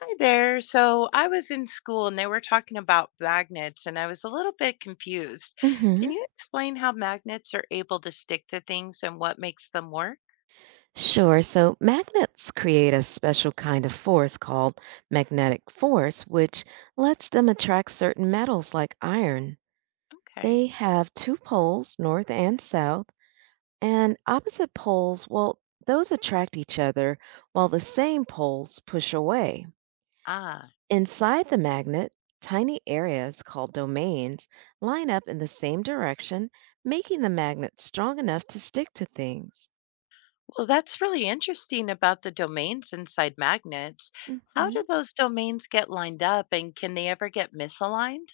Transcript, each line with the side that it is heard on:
left: Hi there. So I was in school and they were talking about magnets, and I was a little bit confused.
right: Hmm.
left: Can you explain how magnets are able to stick to things and what makes them work?
right: Sure. So magnets create a special kind of force called magnetic force, which lets them attract certain metals like iron.
left: Okay.
right: They have two poles, north and south, and opposite poles, well, those attract each other while the same poles push away.
left: Ah,
right: Inside the magnet, tiny areas called domains line up in the same direction, making the magnet strong enough to stick to things.
left: well, that's really interesting about the domains inside magnets. How do
right: Mhm.
left: those domains get lined up and can they ever get misaligned?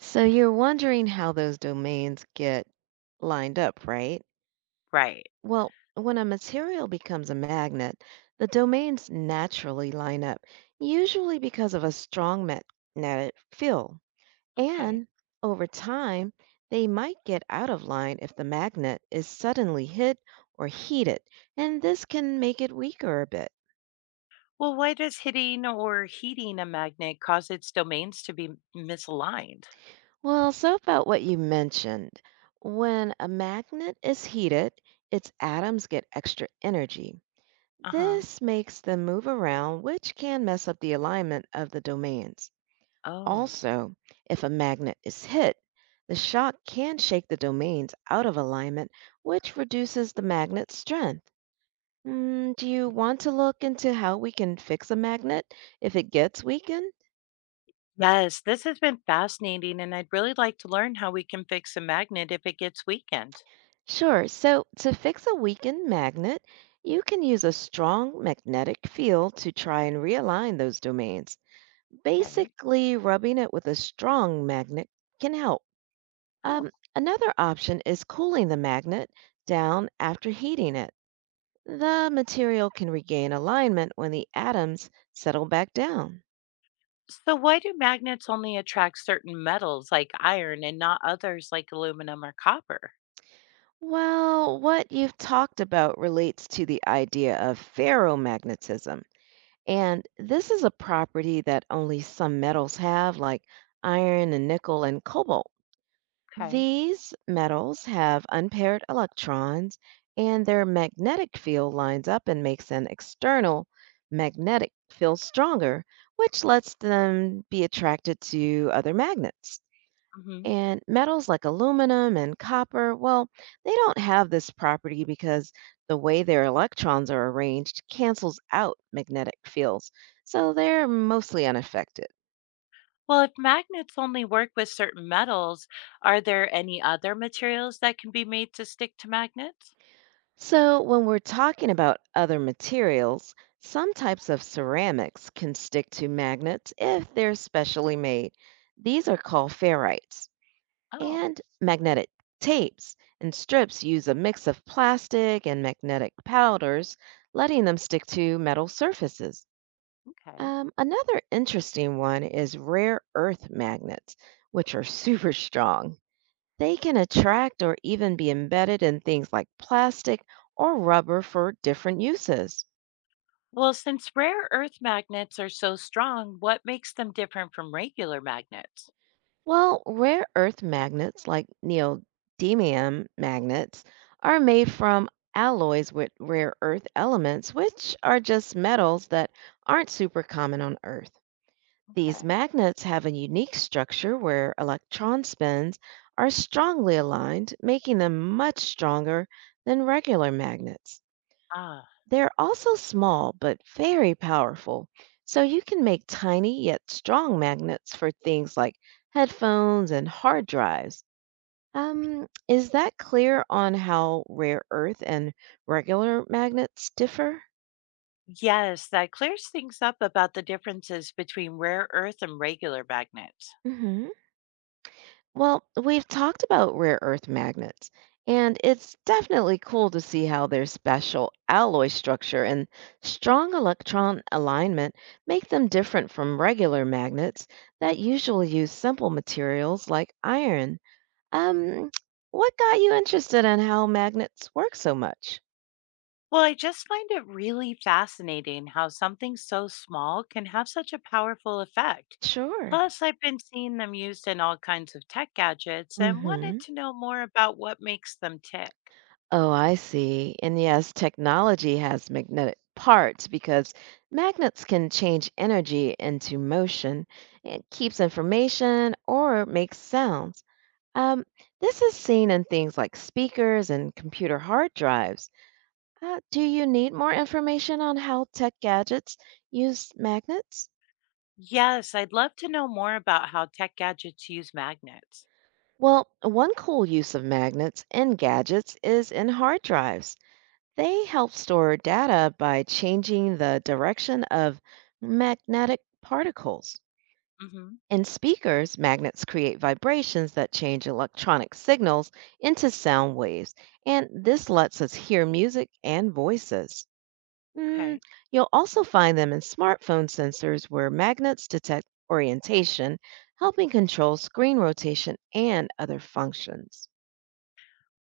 right: So you're wondering how those domains get lined up, right?
left: Right.
right: Well, when a material becomes a magnet, the domains naturally line up, usually because of a strong magnetic field.
left: Okay.
right: And over time, they might get out of line if the magnet is suddenly hit or heated, and this can make it weaker a bit.
left: Well, why does hitting or heating a magnet cause its domains to be misaligned?
right: Well, so about what you mentioned. When a magnet is heated, its atoms get extra energy.
left: Uh huh.
right: This makes them move around, which can mess up the alignment of the domains.
left: Oh.
right: Also, if a magnet is hit, the shock can shake the domains out of alignment, which reduces the magnet's strength. Mm, do you want to look into how we can fix a magnet if it gets weakened?
left: Yes, this has been fascinating, and I'd really like to learn how we can fix a magnet if it gets weakened.
right: Sure. So, to fix a weakened magnet, you can use a strong magnetic field to try and realign those domains.
left: Okay.
right: Basically, rubbing it with a strong magnet can help.
left: Oh.
right: Another option is cooling the magnet down after heating it. The material can regain alignment when the atoms settle back down.
left: So, why do magnets only attract certain metals like iron and not others like aluminum or copper?
right: Well, what you've talked about relates to the idea of ferromagnetism. And this is a property that only some metals have, like iron and nickel and cobalt.
left: Okay.
right: These metals have unpaired electrons, and their magnetic field lines up and makes an external magnetic field stronger, which lets them be attracted to other magnets.
left: Hmm.
right: And metals like aluminum and copper, well, they don't have this property because the way their electrons are arranged cancels out magnetic fields, so they're mostly unaffected.
left: Well, if magnets only work with certain metals, are there any other materials that can be made to stick to magnets?
right: So, when we're talking about other materials, some types of ceramics can stick to magnets if they're specially made. These are called ferrites.
left: Oh.
right: And magnetic tapes and strips use a mix of plastic and magnetic powders, letting them stick to metal surfaces.
left: Okay.
right: Another interesting one is rare earth magnets, which are super strong. They can attract or even be embedded in things like plastic or rubber for different uses.
left: Well, since rare earth magnets are so strong, what makes them different from regular magnets?
right: Well, rare earth magnets like neodymium magnets are made from alloys with rare earth elements, which are just metals that aren't super common on Earth. These
left: Okay.
right: magnets have a unique structure where electron spins are strongly aligned, making them much stronger than regular magnets.
left: Ah.
right: They're also small but very powerful, so you can make tiny yet strong magnets for things like headphones and hard drives. Is that clear on how rare earth and regular magnets differ?
left: Yes, that clears things up about the differences between rare earth and regular magnets.
right: Mm-hmm. Well, we've talked about rare earth magnets, and it's definitely cool to see how their special alloy structure and strong electron alignment make them different from regular magnets that usually use simple materials like iron. Um, what got you interested in how magnets work so much?
left: Well, I just find it really fascinating how something so small can have such a powerful effect.
right: Sure.
left: Plus, I've been seeing them used in all kinds of tech gadgets and wanted
right: Mm-hmm.
left: to know more about what makes them tick.
right: Oh, I see. And yes, technology has magnetic parts because magnets can change energy into motion. It keeps information or makes sounds. Um, this is seen in things like speakers and computer hard drives. Do you need more information on how tech gadgets use magnets?
left: Yes, I'd love to know more about how tech gadgets use magnets.
right: Well, one cool use of magnets in gadgets is in hard drives. They help store data by changing the direction of magnetic particles.
left: Hmm.
right: In speakers, magnets create vibrations that change electronic signals into sound waves, and this lets us hear music and voices. Mm,
left: Okay.
right: you'll also find them in smartphone sensors where magnets detect orientation, helping control screen rotation and other functions.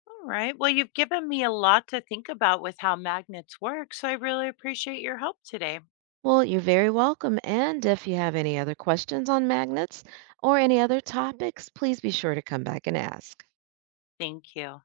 left: All right. Well, you've given me a lot to think about with how magnets work, so I really appreciate your help today.
right: Well, you're very welcome. And if you have any other questions on magnets or any other topics, please be sure to come back and ask.
left: Thank you.